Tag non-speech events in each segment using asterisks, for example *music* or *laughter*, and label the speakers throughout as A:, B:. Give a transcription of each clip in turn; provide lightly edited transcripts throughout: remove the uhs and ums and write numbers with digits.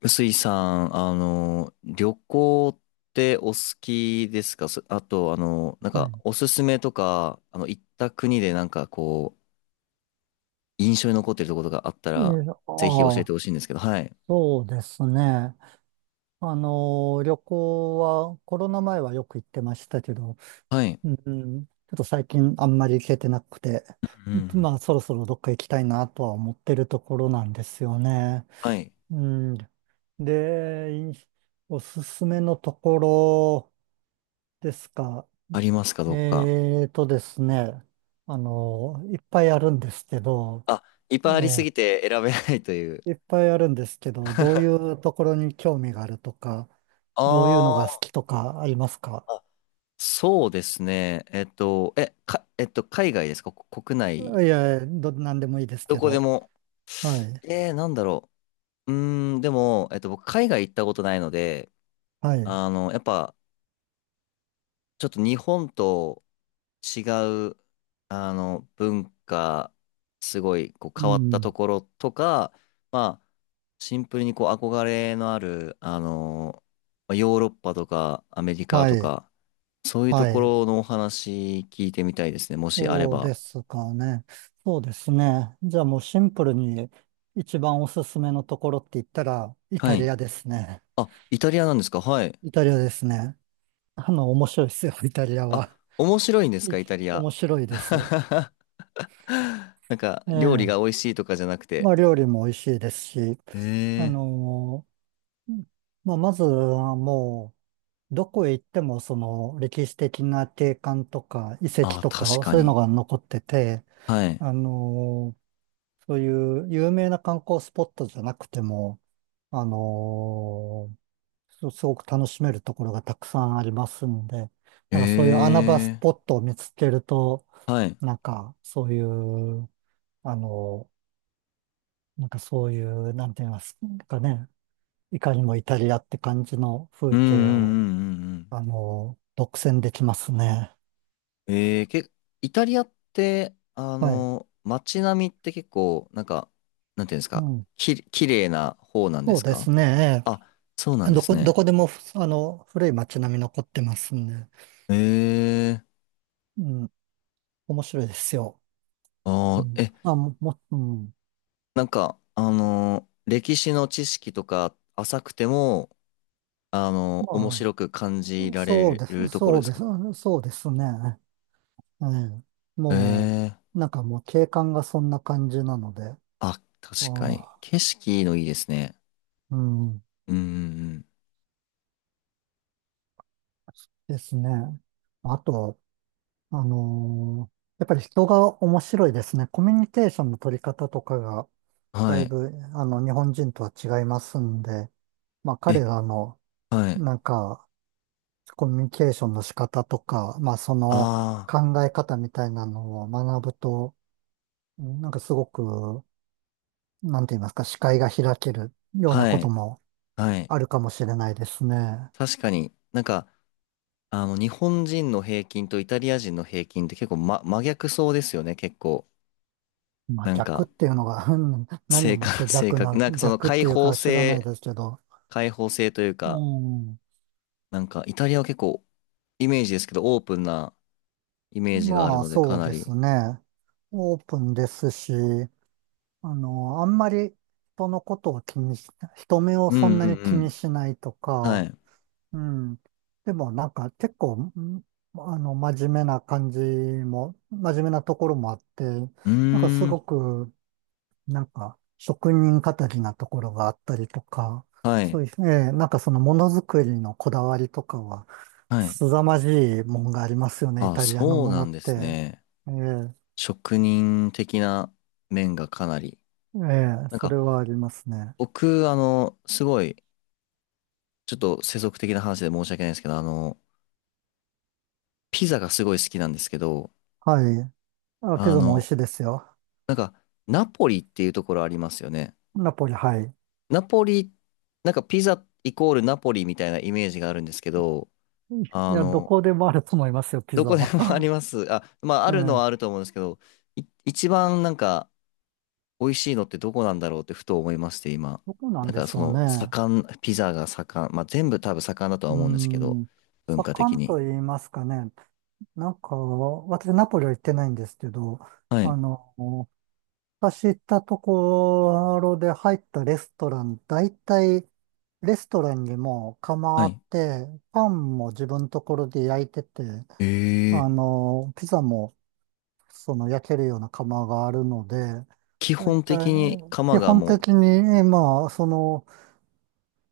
A: 臼井さん、旅行ってお好きですか？あと、
B: はい。
A: おすすめとか、行った国で印象に残ってるところがあった
B: いえ、
A: ら、
B: あ
A: ぜひ教え
B: あ、
A: てほしいんですけど。はい。
B: そうですね。旅行は、コロナ前はよく行ってましたけど、
A: はい。
B: うん、ちょっと最近あんまり行けてなくて、
A: うんうん。
B: まあ、そろそろどっか行きたいなとは思ってるところなんですよね。
A: はい。
B: うん、で、おすすめのところですか？
A: ありますか、どこか。
B: えーとですね、いっぱいあるんですけど、
A: あ、いっぱいありす
B: ええ、
A: ぎて選べないという。
B: いっぱいあるんですけど、どういうところに興味があるとか、
A: *laughs*
B: どういうのが好
A: あー、
B: きとかありますか？
A: あ、そうですね。えっと、海外ですか、こ国内？
B: いや、何でもいいです
A: ど
B: け
A: こで
B: ど。
A: も？
B: はい。
A: なんだろう。うーん、でも、えっと、僕、海外行ったことないので、
B: はい。
A: あの、やっぱ、ちょっと日本と違う、あの、文化、すごい、こう、
B: う
A: 変わった
B: ん。
A: ところとか、まあ、シンプルに、こう、憧れのある、あの、まあヨーロッパとか、アメリカ
B: は
A: と
B: い。
A: か、そういうと
B: は
A: こ
B: い。
A: ろのお話聞いてみたいですね、もしあれ
B: そう
A: ば。
B: ですかね。そうですね。じゃあもうシンプルに一番おすすめのところって言ったら、イ
A: は
B: タリ
A: い。
B: アですね。
A: あ、イタリアなんですか。はい。
B: イタリアですね。面白いですよ、*laughs* イタリア
A: あ、
B: は。
A: 面白いんです
B: い
A: か、イタリア？
B: 面白いです。
A: *laughs* *laughs* なんか、
B: え
A: 料理
B: え。
A: が美味しいとかじゃなくて？
B: まあ、料理も美味しいですし、
A: ええ
B: あ
A: ー。
B: のーうん、まあ、まずはもう、どこへ行ってもその歴史的な景観とか遺跡
A: ああ、
B: と
A: 確
B: か
A: か
B: そういうの
A: に。
B: が残ってて、
A: はい。
B: あのーそういう有名な観光スポットじゃなくても、あのすごく楽しめるところがたくさんありますんで、なんかそういう穴場ス
A: え
B: ポ
A: え
B: ットを見つけると、
A: ー。はい。
B: なんかそういう、あのなんて言いますかね、いかにもイタリアって感じの
A: う
B: 風
A: んう
B: 景
A: ん
B: を
A: うんうんうん。
B: 独占できますね。
A: ええー、イタリアって、あ
B: はい。
A: の、街並みって結構、なんか、なんていうんです
B: う
A: か、
B: ん。
A: き、綺麗な方なんで
B: そう
A: す
B: で
A: か？
B: すね。
A: あ、そうなんです
B: ど
A: ね。
B: こでも、古い街並み残ってますんで。
A: ええー。
B: うん。面白いですよ。
A: あ
B: う
A: あ、
B: ん。
A: え、
B: あ、うん。
A: なんか、あの、歴史の知識とか浅くても、あの、面
B: ま
A: 白く感じ
B: あ、
A: ら
B: そう
A: れ
B: です、
A: るところ
B: そう
A: です
B: です、
A: か？
B: そうですね。ええ。
A: え
B: も
A: え、
B: う、なんかもう景観がそんな感じなので。あ
A: あ、確かに。
B: あ、
A: 景色のいいですね。
B: うん。
A: うんうん
B: ですね。あと、やっぱり人が面白いですね。コミュニケーションの取り方とかが、
A: うん。
B: だ
A: は
B: い
A: い。
B: ぶ、日本人とは違いますんで、まあ、彼
A: え、
B: らの、
A: はい。
B: なんか、コミュニケーションの仕方とか、まあ、その
A: あ
B: 考え方みたいなのを学ぶと、なんかすごく、なんて言いますか、視界が開けるよう
A: あ、
B: な
A: は
B: こと
A: い。
B: も
A: はい。
B: あるかもしれないですね。
A: 確かになんか、あの、日本人の平均とイタリア人の平均って結構、ま、真逆そうですよね、結構。
B: まあ、
A: なん
B: 逆っ
A: か、
B: ていうのが、うん、何
A: 性
B: をも
A: 格、
B: って
A: *laughs*
B: 逆っていうか知らないですけど、
A: 開放性という
B: う
A: か、
B: ん、
A: なんかイタリアは結構イメージですけど、オープンなイメージがある
B: まあ、
A: ので、
B: そ
A: か
B: う
A: な
B: で
A: り。
B: すね。オープンですし、あんまり人のことを気にし、人目を
A: う
B: そん
A: んう
B: な
A: ん
B: に
A: う
B: 気に
A: ん。
B: しないと
A: はい。
B: か、
A: う
B: うん。でもなんか結構、真面目な感じも、真面目なところもあって、
A: ー
B: なんかす
A: ん。
B: ごく、なんか職人語りなところがあったりとか、
A: は
B: そ
A: い。
B: ういう、ええ、なんかそのものづくりのこだわりとかは、
A: はい。
B: 凄まじいもんがありますよね、イ
A: あ、
B: タリアの
A: そう
B: もの
A: な
B: っ
A: んです
B: て。
A: ね。
B: ええ、
A: 職人的な面がかなり。
B: ええ、
A: なん
B: それ
A: か、
B: はありますね。
A: 僕、あの、すごい、ちょっと世俗的な話で申し訳ないんですけど、あの、ピザがすごい好きなんですけど、
B: はい。あ、ピ
A: あ
B: ザも美味
A: の、
B: しいですよ。
A: なんか、ナポリっていうところありますよね。
B: ナポリ、はい。
A: ナポリ、なんかピザイコールナポリみたいなイメージがあるんですけど、
B: い
A: あ
B: や、ど
A: の、
B: こでもあると思いますよ、ピ
A: ど
B: ザ
A: こでも *laughs* あり
B: は。
A: ます。あ、まあ、
B: *laughs*
A: あ
B: え
A: るのはあ
B: え、
A: ると思うんですけど、一番なんか、美味しいのってどこなんだろうってふと思いまして、今。
B: どこなん
A: なん
B: で
A: か
B: し
A: そ
B: ょう
A: の、
B: ね。
A: 盛ん、ピザが盛ん、まあ全部多分盛んだとは
B: うー
A: 思うんですけど、
B: ん、
A: 文化
B: 盛
A: 的
B: んと
A: に。
B: 言いますかね。なんか、私、ナポリは行ってないんですけど、
A: はい。
B: あの、私行ったところで入ったレストラン、大体、レストランにも構
A: は
B: っ
A: い。
B: て、パンも自分のところで焼いてて、
A: ええ。
B: ピザもその焼けるような窯があるので、
A: 基
B: だい
A: 本
B: たい
A: 的に
B: 基
A: 釜が
B: 本
A: も
B: 的に、まあ、その、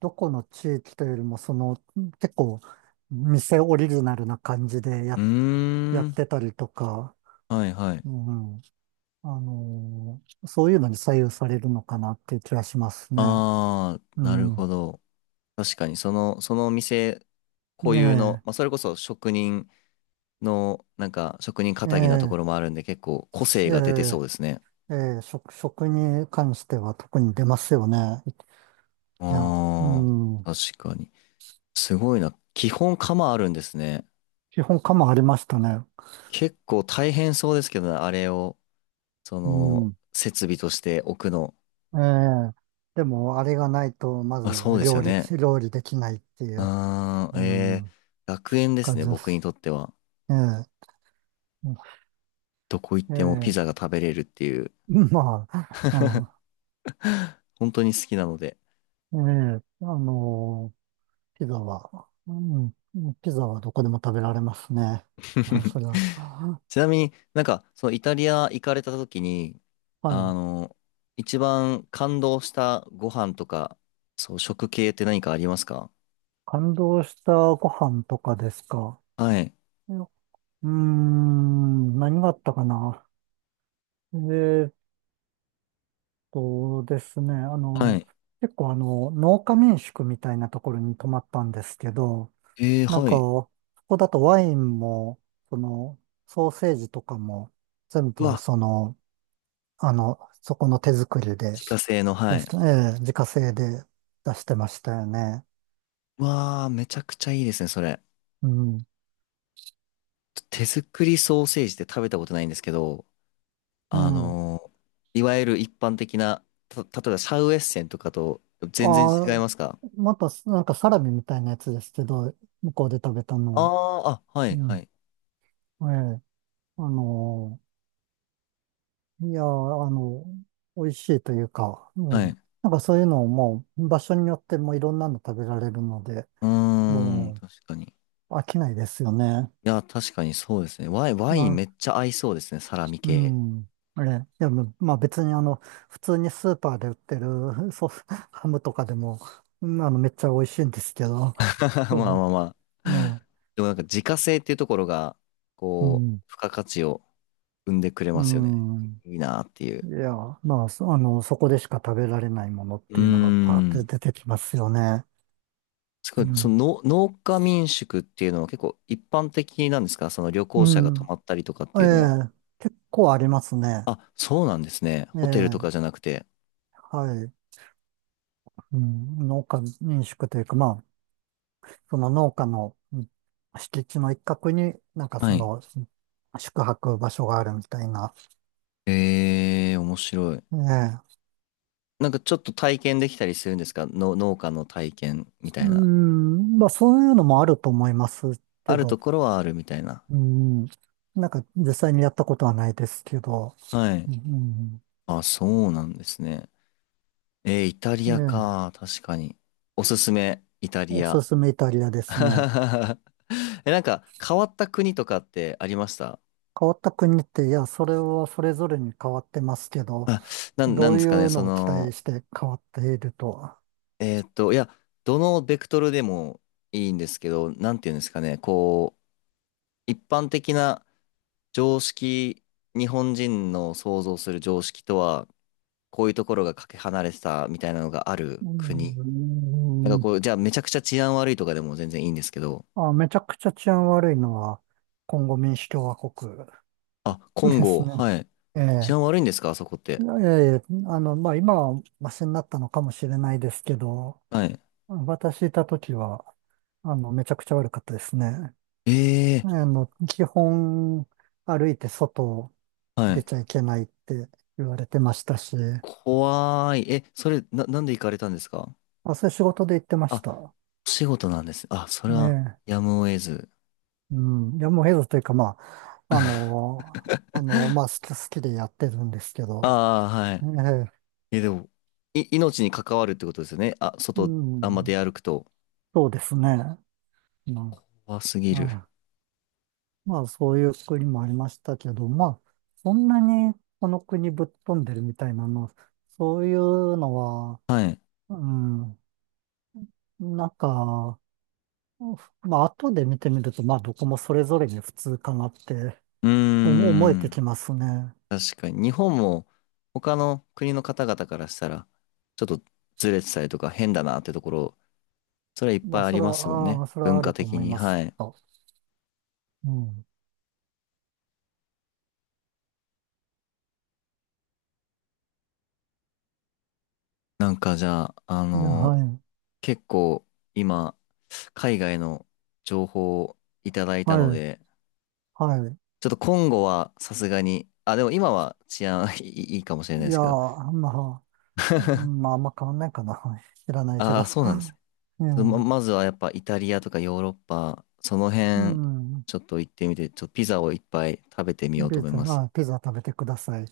B: どこの地域というよりも、その、結構、店オリジナルな感じで
A: う、う
B: や
A: ー
B: っ
A: ん。
B: てたりとか、
A: はいはい。
B: うん、そういうのに左右されるのかなっていう気がしますね。
A: あー、
B: う
A: なるほ
B: ん。
A: ど。確かに、そのお店固有の、
B: ね
A: まあそれこそ職人の、なんか職人気
B: え、え
A: 質なとこ
B: え、
A: ろもあるんで、結構個性
B: え
A: が出てそうですね。
B: え、ええ、食に関しては特に出ますよね。いや、う
A: あ
B: ん、
A: ー、確かに。すごいな。基本釜あるんですね。
B: 基本かもありましたね。
A: 結構大変そうですけどね、あれを、そ
B: う
A: の、
B: ん。
A: 設備として置くの。
B: ええ、でも、あれがないと、ま
A: あ、そう
B: ず
A: ですよね。
B: 料理できないっていう、
A: あー、
B: う
A: えー、
B: ん、
A: 楽園です
B: 感
A: ね、
B: じで
A: 僕に
B: す。
A: とっては。
B: ええ、
A: どこ行っ
B: え
A: てもピ
B: え、
A: ザが食べれるっていう、
B: まあ、
A: 本当に好きなので。
B: うん、ええ、ピザは、うん、ピザはどこでも食べられますね。まあ、それは。
A: *laughs* ちなみになんか、そのイタリア行かれた時に、
B: は
A: あ
B: い。
A: の、一番感動したご飯とか、そう、食系って何かありますか？
B: 感動したご飯とかですか？
A: はい。
B: うーん、何があったかな。えそうですね。
A: はい。
B: 結構農家民宿みたいなところに泊まったんですけど、
A: えー、
B: なん
A: は
B: か、
A: い。
B: ここだとワインも、その、ソーセージとかも、全
A: う
B: 部、
A: わ、
B: その、そこの手作りで、
A: 自家製の、は
B: 出し
A: い。
B: て、ええ、自家製で出してましたよね。
A: わあ、めちゃくちゃいいですね、それ。
B: うん。
A: 手作りソーセージって食べたことないんですけど、
B: う
A: あ
B: ん。
A: のー、いわゆる一般的な、例えばシャウエッセンとかと全然
B: あ
A: 違い
B: あ、
A: ますか？
B: また、なんかサラミみたいなやつですけど、向こうで食べたのは。
A: ああー、あ、は
B: う
A: い、
B: ん。
A: はい、
B: ええ、あのーいやー、美味しいというか、う
A: は
B: ん。
A: い。
B: なんかそういうのをもう場所によってもいろんなの食べられるので、
A: うーん、
B: も
A: 確かに。い
B: う飽きないですよね。
A: や、確かにそうですね。ワイン、ワイン
B: あ、
A: めっちゃ合いそうですね、サラミ
B: う
A: 系。
B: ん。あれ、いや、まあ別に普通にスーパーで売ってるソフハムとかでも、うん、めっちゃ美味しいんですけど、
A: *laughs* まあま
B: そ
A: あま
B: う
A: あ。
B: ね、
A: でもなんか自家製っていうところが、
B: う
A: こ
B: ん、
A: う、付加価値を生んでくれ
B: う
A: ますよね。
B: ん。
A: いいなっていう。
B: いや、まあ、そあの、そこでしか食べられないものっ
A: うー
B: ていうのがパーって
A: ん。
B: 出てきますよね。
A: すご
B: う
A: い、そ
B: ん。
A: の農家民宿っていうのは結構一般的なんですか？その旅
B: う
A: 行者が泊
B: ん。
A: まったりとかっ
B: え
A: ていうのは。
B: え、結構ありますね。
A: あ、そうなんですね。
B: え
A: ホテルとか
B: え、
A: じゃなくて。
B: はい。うん、農家民宿というか、まあ、その農家の敷地の一角に、なんか
A: は
B: そ
A: い。
B: の、宿泊場所があるみたいな。
A: えー、面白い。
B: ええ、
A: なんかちょっと体験できたりするんですか、の農家の体験みた
B: う
A: いな。
B: ん、まあそういうのもあると思います
A: あ
B: け
A: ると
B: ど、
A: ころはあるみたいな。
B: うん、なんか実際にやったことはないですけど、
A: はい。
B: うん、
A: あ、そうなんですね。えー、イタリ
B: え
A: ア
B: え、
A: か。確かに。おすすめ、イタ
B: お
A: リ
B: す
A: ア。
B: すめイタリアですね。
A: *laughs* え、なんか変わった国とかってありました？
B: 変わった国って、いや、それはそれぞれに変わってますけど、
A: あ、な
B: ど
A: ん
B: う
A: で
B: い
A: すかね、
B: う
A: そ
B: のを期待
A: の、
B: して変わっているとは。
A: えーっと、いや、どのベクトルでもいいんですけど、なんていうんですかね、こう、一般的な常識、日本人の想像する常識とは、こういうところがかけ離れてたみたいなのがあ
B: う
A: る
B: ー
A: 国。なんか
B: ん。
A: こう、じゃあめちゃくちゃ治安悪いとかでも全然いいんですけど、
B: あ、めちゃくちゃ治安悪いのは、コンゴ民主共和国
A: あ、コン
B: です
A: ゴ、
B: ね。
A: はい。
B: え
A: 治
B: え。
A: 安悪いんですか、あそこっ
B: い
A: て。
B: や、いや、いや、まあ、今はマシになったのかもしれないですけど、
A: はい。
B: 私いた時は、めちゃくちゃ悪かったですね。
A: ええ
B: 基本、歩いて外
A: ー、は
B: 出
A: い。
B: ちゃいけないって言われてましたし、ま
A: 怖い。え、それ、なんで行かれたんですか？
B: あ、そういう仕事で行ってまし
A: あ、
B: た。
A: お仕事なんです。あ、そ
B: え
A: れは、
B: え。
A: やむを得ず。
B: うん、いや、もうヘルスというか、まあ、好きでやってるんですけど、
A: ああ、は
B: え
A: い。
B: え、
A: え、でも、命に関わるってことですよね。あ、
B: う
A: 外、あんま出
B: ん、
A: 歩くと。
B: そうですね。うん、
A: 怖すぎる。
B: はい、まあ、そういう国もありましたけど、まあ、そんなにこの国ぶっ飛んでるみたいなの、そういうのは、
A: はい。
B: うん、なんか、まあ、後で見てみると、まあ、どこもそれぞれに普通かなって
A: うー
B: 思えてき
A: ん。
B: ますね。
A: 確かに。日本も、他の国の方々からしたら、ちょっとずれてたりとか変だなってところ、それはいっ
B: ま
A: ぱい
B: あ、
A: あ
B: そ
A: り
B: れ
A: ま
B: は、
A: すもん
B: あ
A: ね。
B: あ、それは
A: 文
B: あ
A: 化
B: ると
A: 的
B: 思い
A: に。
B: ます
A: は
B: け
A: い。
B: ど。うん、
A: なんかじゃあ、あ
B: で、
A: の
B: は
A: ー、
B: い、
A: 結構、今、海外の情報をいただいた
B: は
A: の
B: い、
A: で、
B: はい。
A: ちょっと今後はさすがに、あ、でも今は治安 *laughs* いいかもしれな
B: い
A: いで
B: や
A: す
B: ー、
A: けど。
B: まあ、うん、
A: *laughs*
B: まあ、あんま変わんないかな。*laughs* 知らないけ
A: あ
B: ど。
A: あ、そうなんです。ち
B: *laughs* う
A: ょっとまずはやっぱイタリアとかヨーロッパ、その
B: う
A: 辺、
B: ん。
A: ちょっと行ってみて、ちょっとピザをいっぱい食べてみようと思います。
B: まあ、ピザ食べてください。